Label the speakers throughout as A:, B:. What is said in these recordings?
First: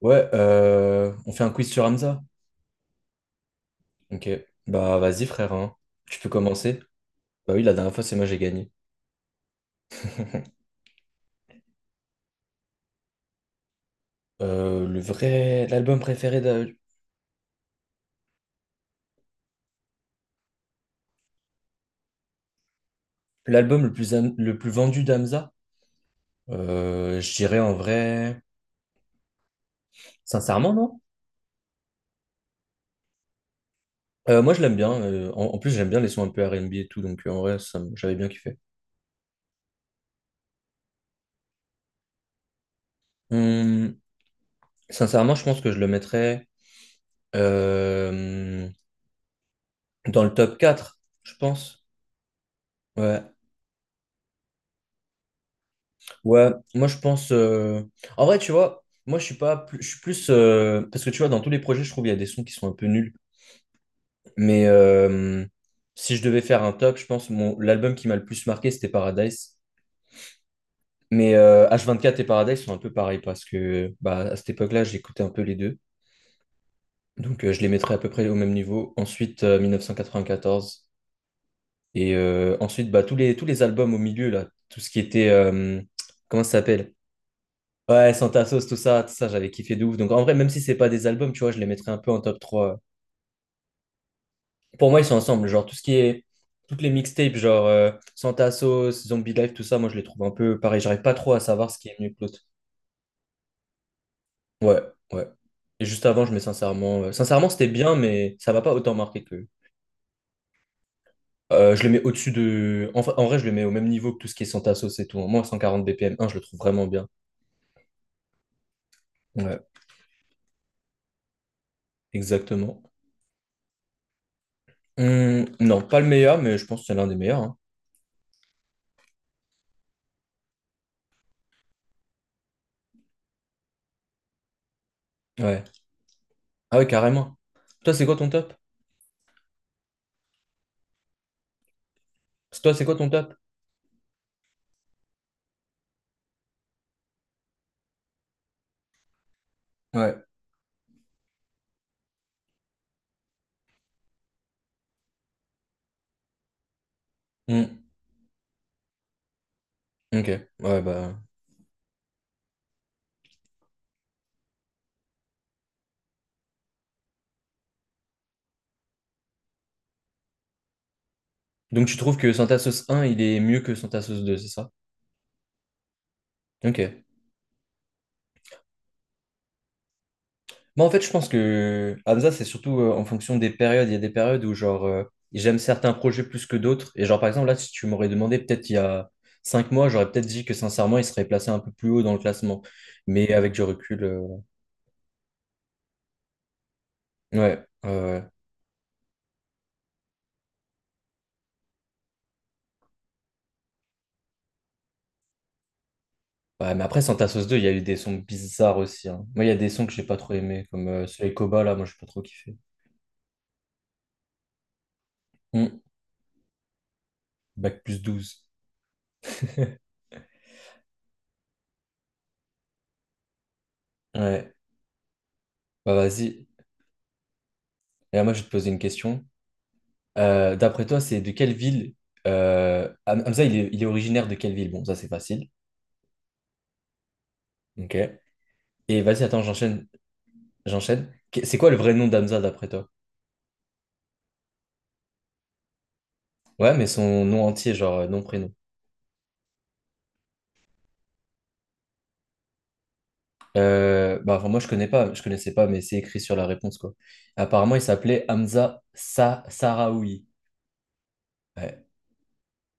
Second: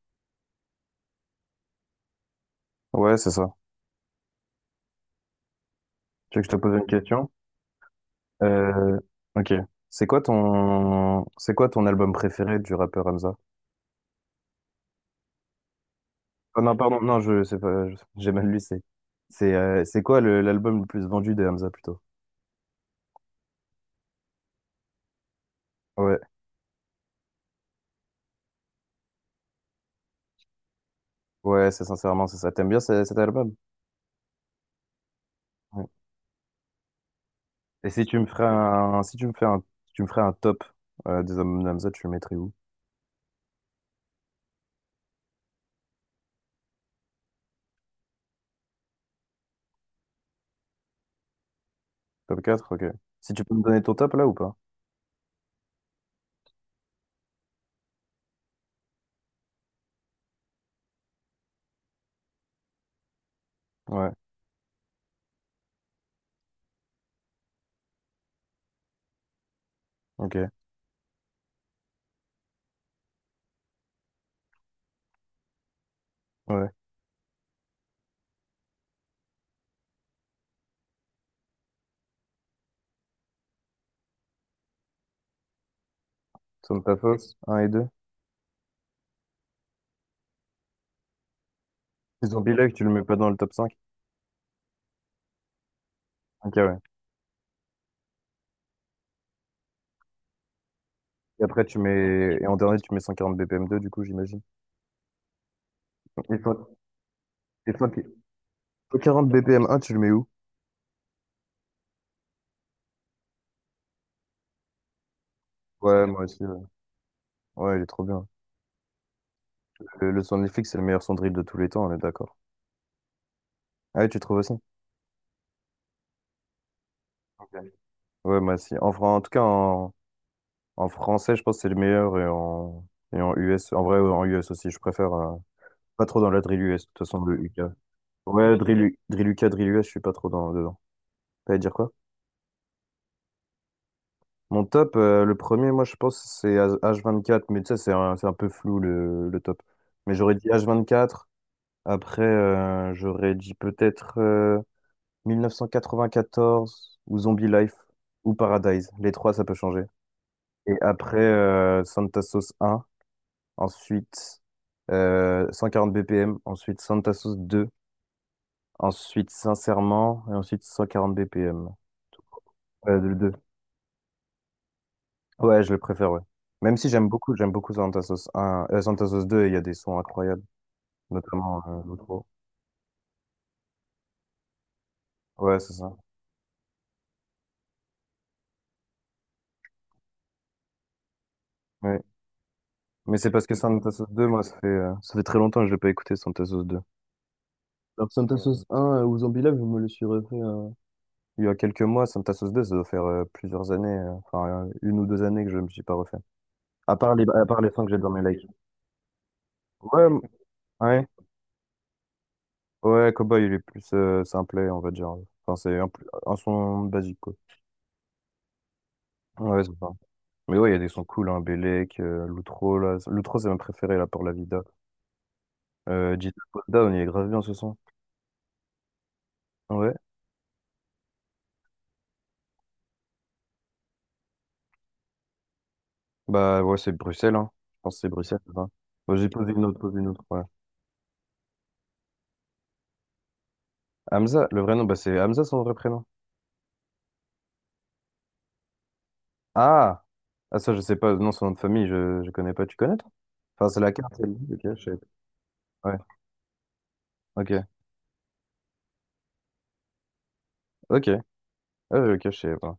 A: Ouais, on fait un quiz sur Hamza.
B: Ouais, c'est ça.
A: Ok. Bah vas-y frère, hein. Tu peux
B: Tu veux que je te pose
A: commencer.
B: une question?
A: Bah oui, la dernière fois c'est moi j'ai gagné.
B: Euh, ok. C'est quoi ton, c'est quoi ton album préféré du rappeur Hamza?
A: Le vrai, l'album préféré
B: Oh
A: de...
B: non, pardon, non, je sais pas, j'ai mal lu, c'est quoi l'album le plus vendu de Hamza plutôt?
A: L'album le plus vendu d'Hamza.
B: Ouais,
A: Je dirais en vrai, sincèrement non.
B: ouais, c'est sincèrement, c'est ça. T'aimes bien cet album?
A: Moi je l'aime bien. En plus
B: Ouais.
A: j'aime bien les sons un peu R&B et tout, donc en vrai
B: Et si
A: j'avais
B: tu me
A: bien
B: ferais
A: kiffé.
B: un, si tu me fais un, si tu me ferais un top des albums de Hamza, tu le mettrais où?
A: Hum, Sincèrement je pense que je le mettrais euh, dans le top 4. Je pense.
B: Top quatre. Ok.
A: Ouais.
B: Si tu peux me donner ton top là ou pas?
A: Ouais, moi je pense. En vrai, tu vois, moi je suis pas plus. Je suis plus. Parce que tu vois, dans tous les projets, je trouve il y a des sons qui sont un peu nuls.
B: Ouais,
A: Mais si je devais faire un top, je pense l'album qui m'a le plus marqué, c'était Paradise.
B: ok,
A: Mais H24 et Paradise sont un peu pareils parce que bah, à cette époque-là, j'écoutais un peu les deux.
B: ouais.
A: Donc je les mettrais à peu près au même niveau. Ensuite, 1994. Et ensuite, bah, tous les albums au milieu, là, tout ce qui était. Comment ça
B: Somme
A: s'appelle?
B: ta fosse, 1 et 2.
A: Ouais, Santa Sauce, tout ça, j'avais kiffé de ouf. Donc en vrai, même si c'est pas des albums, tu vois, je les mettrais un peu en top
B: Zombie Life,
A: trois.
B: tu le mets pas dans le top cinq?
A: Pour moi, ils sont ensemble. Genre tout ce qui est.
B: Ok, ouais.
A: Toutes les mixtapes, genre Santa Sauce, Zombie Life, tout ça, moi je les trouve un peu pareil. J'arrive pas trop à
B: Et après,
A: savoir ce
B: tu
A: qui est mieux que
B: mets.
A: l'autre.
B: Et en dernier, tu mets 140 BPM2, du coup, j'imagine.
A: Ouais, ouais. Et juste avant, je mets
B: Et toi,
A: sincèrement. Sincèrement, c'était
B: et toi,
A: bien,
B: qui-
A: mais ça m'a pas autant marqué
B: 140
A: que.
B: BPM1, tu le mets où?
A: Je le mets au-dessus de. En vrai, je le mets au même niveau que tout ce qui est Santa Sauce et tout. Moi, 140
B: Ouais,
A: BPM
B: moi
A: un je le
B: aussi.
A: trouve
B: Ouais,
A: vraiment bien.
B: ouais, il est trop bien.
A: Ouais,
B: Le son de Netflix, c'est le meilleur son de drill de tous les temps, on est d'accord.
A: exactement.
B: Ah ouais, tu trouves aussi?
A: Non, pas le meilleur, mais je pense que c'est l'un des meilleurs,
B: Ok.
A: hein.
B: Ouais, moi aussi. En, fran- en tout cas, en, en français, je pense que c'est le meilleur. Et en US, en vrai, en US aussi, je préfère.
A: Ouais.
B: Pas trop dans la drill
A: Ah
B: US,
A: ouais,
B: de toute façon,
A: carrément.
B: le UK.
A: Toi, c'est quoi ton top?
B: Ouais, drill UK, drill US, je suis pas trop dedans. T'allais dire quoi?
A: Toi, c'est quoi ton top?
B: Mon top, le premier, moi je pense que c'est H24, mais tu sais, c'est un peu flou le top. Mais
A: Ouais.
B: j'aurais dit H24, après j'aurais dit peut-être 1994 ou Zombie
A: Hmm.
B: Life ou Paradise. Les trois, ça peut changer.
A: Ok. Ouais,
B: Et
A: bah.
B: après Santa Sauce 1, ensuite 140 BPM, ensuite Santa Sauce 2, ensuite Sincèrement, et ensuite 140 BPM.
A: Donc, tu trouves que Syntasos 1, il est mieux que Syntasos 2, c'est ça?
B: Ouais, je le préfère, ouais. Même
A: Ok.
B: si j'aime beaucoup, j'aime beaucoup Santa Sauce un, Santa Sauce deux, il y a des sons incroyables,
A: Moi, en fait, je pense
B: notamment
A: que
B: l'outro.
A: Hamza, c'est surtout en fonction des périodes. Il y a des périodes où, genre, j'aime
B: Ouais, c'est ça.
A: certains projets plus que d'autres. Et, genre, par exemple, là, si tu m'aurais demandé, peut-être il y a 5 mois, j'aurais peut-être dit que, sincèrement, il serait placé un peu plus
B: Ouais.
A: haut dans le classement.
B: Mais
A: Mais
B: c'est parce
A: avec
B: que
A: du
B: Santa
A: recul,
B: Sauce 2 moi, ça fait très longtemps que je l'ai pas écouté, Santa Sauce deux.
A: ouais. Ouais,
B: Alors que
A: ouais.
B: Santa Sauce un, ou Zombie Live, je me le suis refait. Il y a quelques mois. Santa Sauce deux, ça doit faire plusieurs années, une ou deux années que je me suis pas refait.
A: Ouais, mais
B: À
A: après,
B: part
A: Santa
B: à
A: Sauce 2
B: part
A: il y
B: les
A: a eu
B: sons que
A: des
B: j'ai dans
A: sons
B: mes likes.
A: bizarres aussi, hein. Moi, il y a des sons que j'ai
B: Ouais,
A: pas
B: m-
A: trop aimés, comme
B: ouais,
A: celui avec Koba, là, moi, j'ai pas trop kiffé.
B: ouais, Cowboy, il est plus simple, on va dire. Enfin,
A: Hmm.
B: plus un son basique, quoi.
A: Bac+12.
B: Ouais, c'est ça. Mais ouais, il y a des sons cool, hein, Bellec, Loutro, là. Loutro, c'est ma préférée, là, pour la
A: Ouais,
B: vida.
A: bah
B: Gita
A: vas-y.
B: Down, il est grave bien ce son.
A: Et là, moi, je vais te poser une question.
B: Ouais.
A: D'après toi, c'est de quelle ville Hamza, il est originaire de quelle ville? Bon, ça, c'est facile.
B: Bah, ouais, c'est Bruxelles, hein. Je
A: Ok.
B: pense que c'est Bruxelles, c'est ça.
A: Et
B: Bah,
A: vas-y,
B: j'ai
A: attends, j'enchaîne.
B: posé une autre, ouais.
A: J'enchaîne. C'est quoi le vrai nom d'Hamza, d'après toi?
B: Hamza, le vrai nom, bah, c'est Hamza, son vrai prénom.
A: Ouais, mais son nom entier, genre nom, prénom.
B: Ah! Ah, ça, je sais pas, non, son nom de famille, je connais pas. Tu connais, toi? Enfin, c'est la carte, elle
A: Bah, enfin,
B: dit,
A: moi, je
B: ok, je
A: connais
B: sais
A: pas, je connaissais pas, mais
B: pas.
A: c'est
B: Ouais,
A: écrit sur la réponse, quoi.
B: ok,
A: Apparemment, il s'appelait Hamza Sa Sahraoui.
B: ok.
A: Ouais.
B: Ah, ok, je sais pas.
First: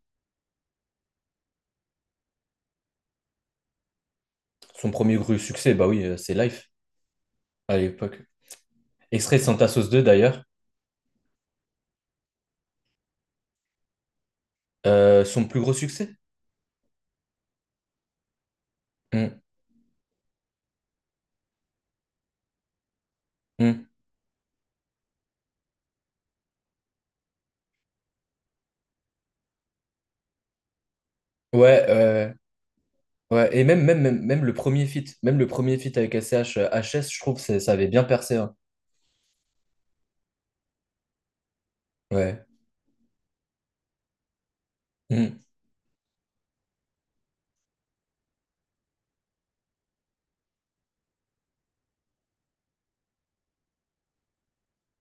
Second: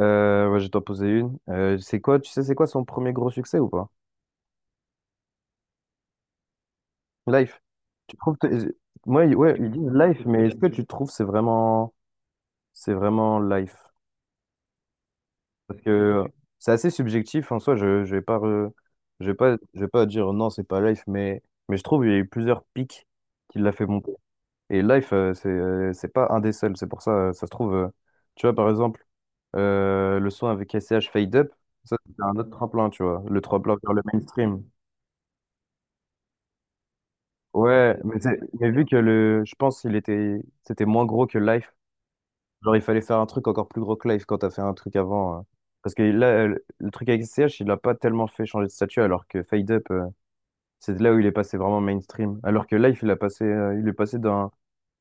B: Ouais, je vais t'en poser une. C'est quoi, tu sais, c'est quoi son premier gros succès ou pas?
A: Son premier gros succès, bah oui, c'est Life
B: Life.
A: à
B: Tu
A: l'époque.
B: trouves que- ouais,
A: Extrait de
B: ouais,
A: Santa
B: ils
A: Sauce
B: disent
A: 2
B: life,
A: d'ailleurs.
B: mais est-ce que tu trouves que c'est vraiment life?
A: Son plus gros
B: Parce
A: succès?
B: que c'est assez subjectif en soi,
A: Mm,
B: je vais pas dire non, c'est pas life, mais je trouve qu'il y a eu plusieurs pics qui l'a
A: mm.
B: fait monter. Et life, c'est pas un des seuls, c'est pour ça, ça se trouve, tu vois par exemple le son avec S C H Fade Up,
A: Ouais,
B: ça c'est un autre tremplin, tu vois, le
A: ouais. Et
B: tremplin
A: même,
B: vers
A: même,
B: le
A: même, même le
B: mainstream.
A: premier feat, avec S C H H S je trouve que ça avait
B: Ouais,
A: bien
B: mais,
A: percé, hein.
B: mais vu que le, je pense qu'il était, c'était moins gros que Life.
A: Ouais.
B: Genre, il fallait faire un truc encore plus gros que Life quand t'as fait un truc avant.
A: Mm.
B: Parce que là, le truc avec CH, il l'a pas tellement fait changer de statut, alors que Fade Up, c'est là où il est passé vraiment mainstream. Alors que Life, il est passé d'un,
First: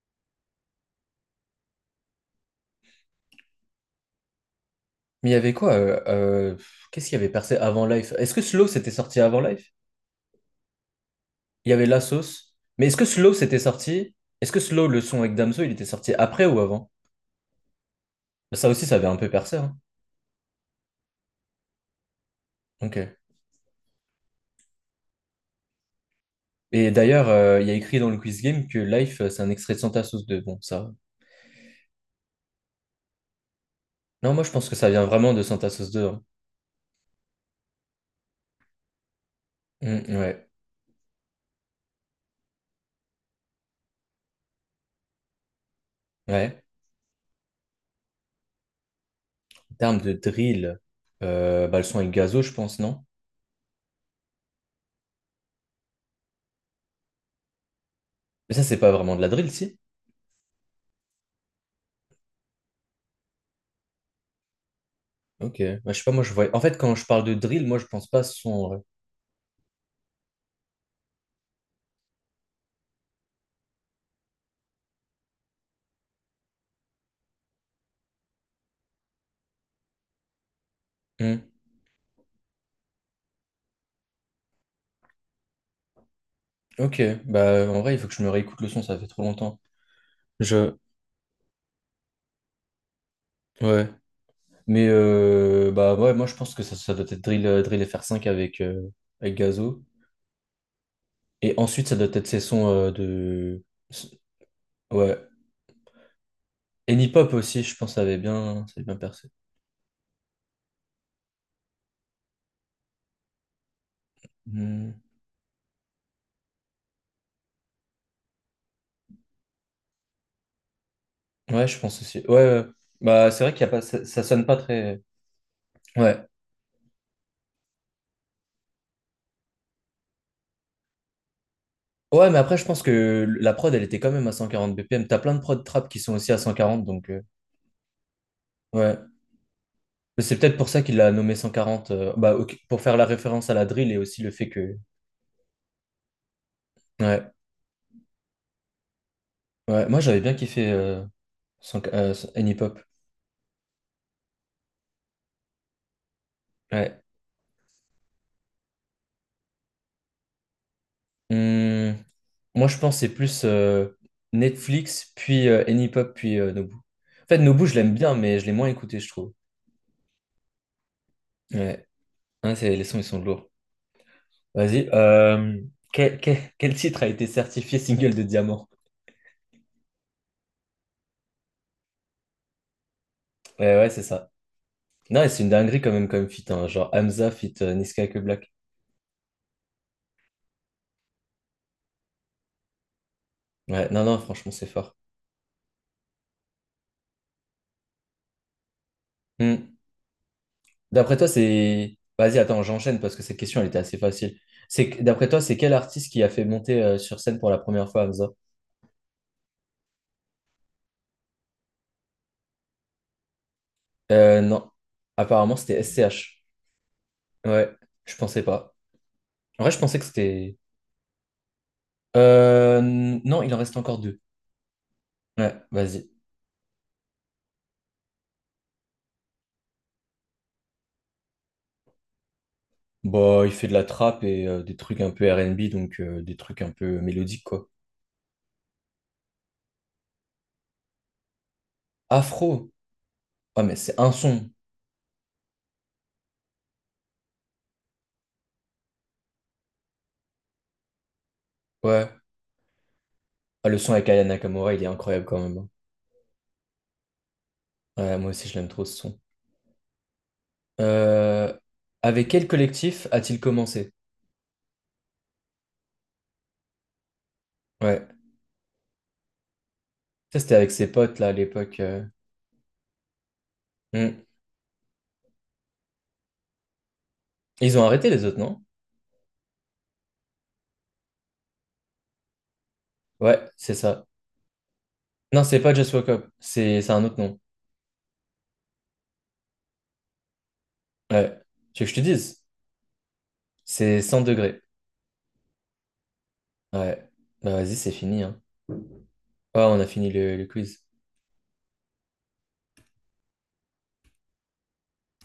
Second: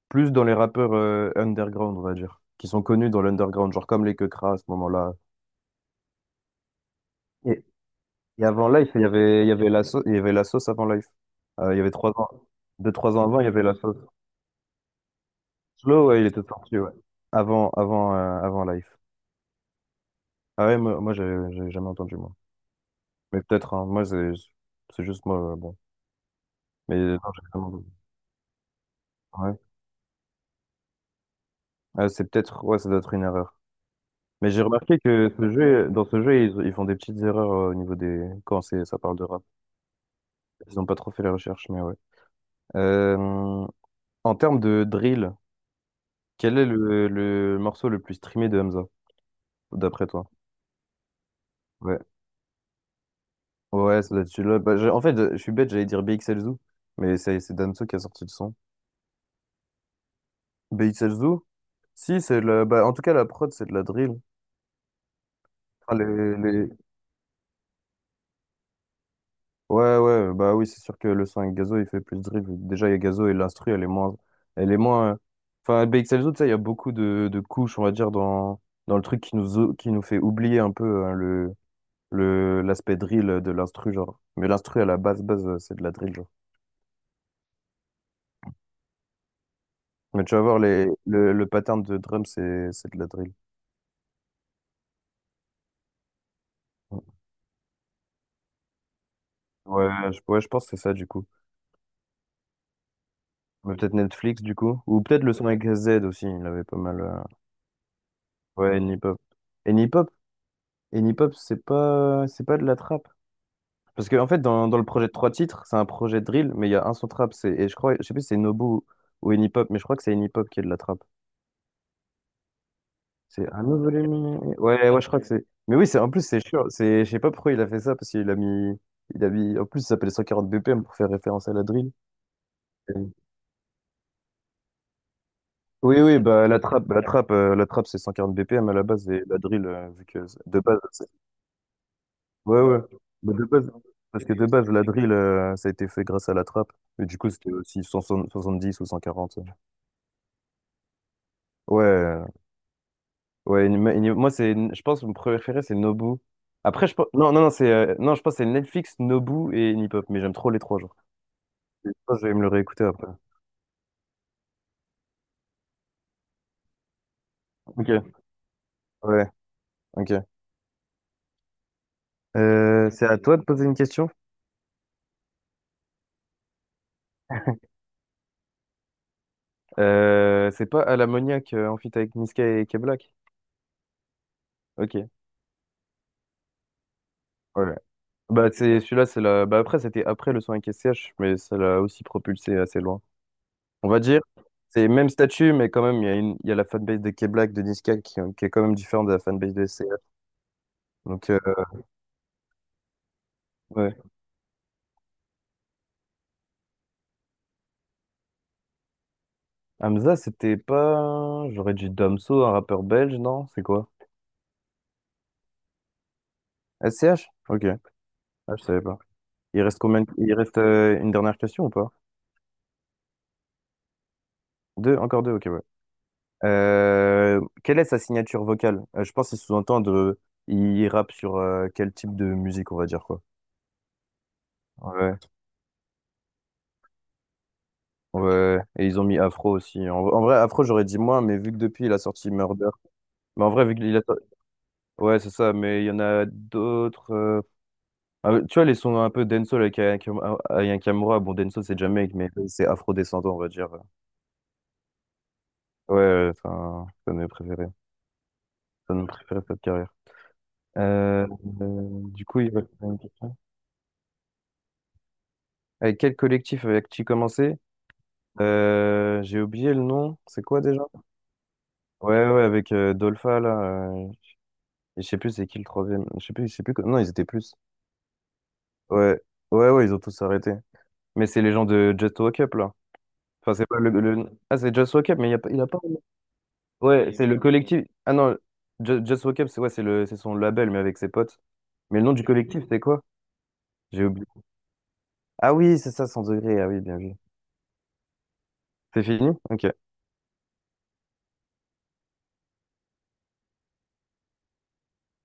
B: plus dans les rappeurs, underground, on va dire, qui sont connus dans l'underground, genre comme les Quecras à ce moment-là.
A: Mais il y avait quoi? Qu'est-ce qu'il y avait percé
B: Et,
A: avant Life? Est-ce que
B: et
A: Slow
B: avant Life,
A: c'était sorti avant
B: il y avait
A: Life?
B: la sauce, il y avait la sauce avant Life.
A: Il y
B: Il y
A: avait
B: avait
A: La
B: trois ans,
A: Sauce. Mais
B: deux,
A: est-ce que
B: trois ans
A: Slow
B: avant, il y
A: c'était
B: avait la sauce.
A: sorti? Est-ce que Slow, le son avec Damso, il était
B: Slow,
A: sorti
B: ouais, il
A: après
B: était
A: ou
B: sorti,
A: avant?
B: ouais. Avant
A: Ça aussi,
B: Life.
A: ça avait un peu percé, hein.
B: Ah ouais, moi, j'ai jamais entendu, moi.
A: Ok.
B: Mais peut-être, hein, moi, c'est juste moi, bon.
A: Et
B: Mais non,
A: d'ailleurs,
B: j'ai
A: il y a
B: vraiment-
A: écrit dans le quiz game que Life, c'est un
B: ouais.
A: extrait de Santa Sauce 2. Bon, ça.
B: Ah, c'est peut-être, ouais, ça doit être une erreur.
A: Non, moi, je
B: Mais j'ai
A: pense que ça
B: remarqué
A: vient
B: que
A: vraiment de
B: ce
A: Santa
B: jeu,
A: Sauce 2,
B: dans
A: hein.
B: ce jeu, ils font des petites erreurs au niveau des. Quand c'est, ça parle de rap.
A: Mm, ouais,
B: Ils ont pas trop fait les recherches, mais ouais. Euh, en termes de drill, quel
A: ouais.
B: est le morceau le plus streamé de Hamza,
A: En termes
B: d'après
A: de
B: toi?
A: drill, bah, le
B: Ouais.
A: son est gazo, je pense, non?
B: Ouais, ça doit être celui-là. En fait, je suis bête, j'allais dire BXLZoo, mais c'est Damso qui a sorti le son.
A: Mais ça, c'est pas vraiment de la drill, si?
B: BXLZoo? Si, c'est le, bah, en tout cas, la prod, c'est de la drill.
A: Ok. Bah, je
B: Enfin,
A: sais pas, moi, je
B: les,
A: vois. En
B: les,
A: fait, quand je parle de drill, moi, je pense pas à ce son, en vrai.
B: Ouais, ouais, bah oui, c'est sûr que le sang avec Gazo, il fait plus de dribble. Déjà, il y a Gazo et l'instru, elle est moins. Elle est moins. euh, Enfin, BXLZO, tu sais, il y a beaucoup de couches, on va dire, dans le truc qui nous, qui nous fait oublier un peu, hein,
A: Mm.
B: l'aspect drill de l'instru, genre. Mais l'instru, à la base, c'est de la drill, genre.
A: Ok. Bah, en vrai, il faut que je me réécoute le son, ça fait trop longtemps.
B: Mais tu vas voir,
A: Je.
B: le pattern de drum, c'est de la drill.
A: Ouais. Mais, bah, ouais, moi, je pense que ça doit être drill, drill FR5 avec gazo.
B: Ouais, ouais, je pense que c'est ça, du coup.
A: Et ensuite, ça doit être ces sons de.
B: Mais peut-être Netflix, du coup. Ou
A: Ouais.
B: peut-être le son avec Z aussi, il avait pas
A: Et
B: mal.
A: Nipop aussi, je pense, avait bien, ça
B: Ouais,
A: avait bien
B: Nipop.
A: percé.
B: Et hop. Et Nipop, c'est pas de la trappe. Parce que, en fait, dans le
A: Hmm.
B: projet de trois titres, c'est un projet de drill, mais il y a un son trap. C'est, et je crois, je sais plus si c'est Nobu ou Enipop, mais je crois que c'est Enipop qui est de la trappe.
A: Ouais, je pense aussi. Ouais, ouais. Bah, c'est
B: C'est
A: vrai qu'il y
B: un
A: a pas,
B: nouveau
A: ça,
B: volume.
A: ça sonne pas
B: Ouais,
A: très.
B: ouais, je crois que c'est. Mais oui, c'est, en
A: Ouais.
B: plus, c'est sûr. C'est, je sais pas pourquoi il a fait ça, parce qu'il a mis. Il a mis, en plus, ça s'appelle 140 BPM pour faire référence à la drill.
A: Ouais, mais après, je pense
B: Et-
A: que la prod, elle était quand même à 140 BPM. T'as plein de prod trap
B: Oui,
A: qui sont
B: oui,
A: aussi à
B: bah,
A: 140, donc.
B: la trappe, c'est 140 BPM à la
A: Ouais.
B: base, et la drill, vu
A: Mais
B: que
A: c'est peut-être
B: de
A: pour ça qu'il
B: base,
A: l'a nommé 140. Bah, ok,
B: ouais, ouais.
A: pour faire la
B: Mais de
A: référence à la
B: base,
A: drill et aussi
B: parce
A: le
B: que de
A: fait
B: base,
A: que.
B: la drill, ça a été fait grâce à la trappe. Mais du coup,
A: Ouais.
B: c'était aussi 170 ou 140.
A: Ouais. Moi, j'avais bien kiffé 100
B: Ouais, euh,
A: Anypop.
B: ouais. Moi, je pense que mon préféré, c'est Nobu. Après, je
A: Ouais.
B: pense, non, non, non, c'est, non, je pense que c'est Netflix, Nobu et Nipop. Mais j'aime trop les trois, genre. Je
A: Hum,
B: pense que je vais me le
A: Moi, je
B: réécouter
A: pense que
B: après.
A: c'est plus Netflix, puis Anypop, puis Nobu. En fait, Nobu, je l'aime bien,
B: Ok.
A: mais je l'ai moins écouté, je
B: Ouais,
A: trouve.
B: ok.
A: Ouais. Hein, les sons, ils
B: C'est à
A: sont
B: toi de
A: lourds.
B: poser une question.
A: Vas-y. Quel, quel titre a été certifié single de diamant?
B: C'est pas à l'ammoniaque, en feat avec Niska et K-Black.
A: Ouais, ouais, c'est ça.
B: Ok.
A: Non, et c'est une dinguerie quand même comme feat, hein, genre Hamza feat
B: Ouais.
A: Niska que
B: Bah,
A: Black.
B: c'est celui-là, c'est la. Bah, après, c'était après le son avec SCH, mais ça l'a aussi propulsé assez loin.
A: Ouais,
B: On va
A: non, non,
B: dire,
A: franchement, c'est
B: c'est
A: fort.
B: même statut, mais quand même, il y a une. Il y a la fanbase de K-Black, de Niska, qui, qui est quand même différente de la fanbase de
A: Hum.
B: SCH.
A: D'après toi,
B: Donc, euh,
A: c'est... Vas-y, attends, j'enchaîne parce que cette question, elle était
B: ouais.
A: assez facile. C'est... D'après toi, c'est quel artiste qui a fait monter sur scène pour la première fois Hamza?
B: Hamza, c'était pas. J'aurais dit Damso, un rappeur belge, non? C'est quoi?
A: Non. Apparemment, c'était SCH.
B: SCH? Ok.
A: Ouais, je pensais
B: Ah, je
A: pas.
B: savais pas. Il
A: En vrai, je
B: reste
A: pensais
B: combien.
A: que
B: Il
A: c'était.
B: reste, une dernière question ou pas?
A: Non, il en reste encore deux.
B: Deux? Encore deux? Ok,
A: Ouais,
B: ouais.
A: vas-y.
B: Quelle est sa signature vocale? Je pense qu'il sous-entend de. Il rappe sur, quel type de musique, on va dire, quoi.
A: Bah, il fait de la trappe et des trucs un
B: Ouais.
A: peu R&B, donc des trucs un peu mélodiques, quoi.
B: Ouais, et ils ont mis Afro aussi. En vrai, Afro, j'aurais dit moins, mais vu que depuis, il a sorti Murder.
A: Afro.
B: Mais en
A: Ah,
B: vrai,
A: mais
B: vu qu'il
A: c'est
B: a.
A: un son.
B: Ouais, c'est ça, mais il y en a d'autres. Ah, tu vois, les sons un peu dancehall avec Aya Kamura. Bon, dancehall, c'est
A: Ouais.
B: Jamaïque, mais c'est afro-descendant, on va
A: Ah,
B: dire.
A: le son avec Aya Nakamura, il est incroyable quand même, hein.
B: Ouais, ouais, enfin, c'est un de mes préférés.
A: Ouais, moi aussi, je l'aime trop
B: C'est
A: ce
B: un de mes
A: son.
B: préférés de cette carrière. Euh,
A: Euh,
B: du
A: Avec
B: coup,
A: quel
B: il va une
A: collectif
B: question.
A: a-t-il commencé?
B: Avec quel collectif avec-tu commencé?
A: Ouais.
B: J'ai oublié le nom.
A: Ça,
B: C'est
A: c'était
B: quoi
A: avec
B: déjà?
A: ses potes, là, à l'époque.
B: Ouais, ouais, avec Dolpha, là. euh,
A: Hmm.
B: Et je sais plus c'est qui le troisième. Je sais plus, je sais plus. Que- Non, ils étaient plus.
A: Ils ont arrêté les autres, non?
B: Ouais, ouais, ils ont tous arrêté. Mais c'est les gens de Just Walk Up, là.
A: Ouais,
B: Enfin, c'est
A: c'est
B: pas
A: ça.
B: Ah, c'est Just Walk Up, mais
A: Non,
B: il
A: c'est
B: a
A: pas
B: pas.
A: Just Wake Up, c'est un
B: Ouais,
A: autre
B: c'est
A: nom.
B: le collectif. Ah non, Just Walk Up, c'est ouais, c'est c'est son label, mais avec ses
A: Ouais.
B: potes.
A: Tu veux que je
B: Mais
A: te
B: le nom du
A: dise?
B: collectif, c'est quoi?
A: C'est
B: J'ai
A: 100
B: oublié.
A: degrés.
B: Ah oui, c'est ça, 100 degrés. Ah oui, bien
A: Ouais.
B: vu.
A: Bah vas-y, c'est fini, hein.
B: C'est fini?
A: Ouais,
B: Ok.
A: on a fini le quiz.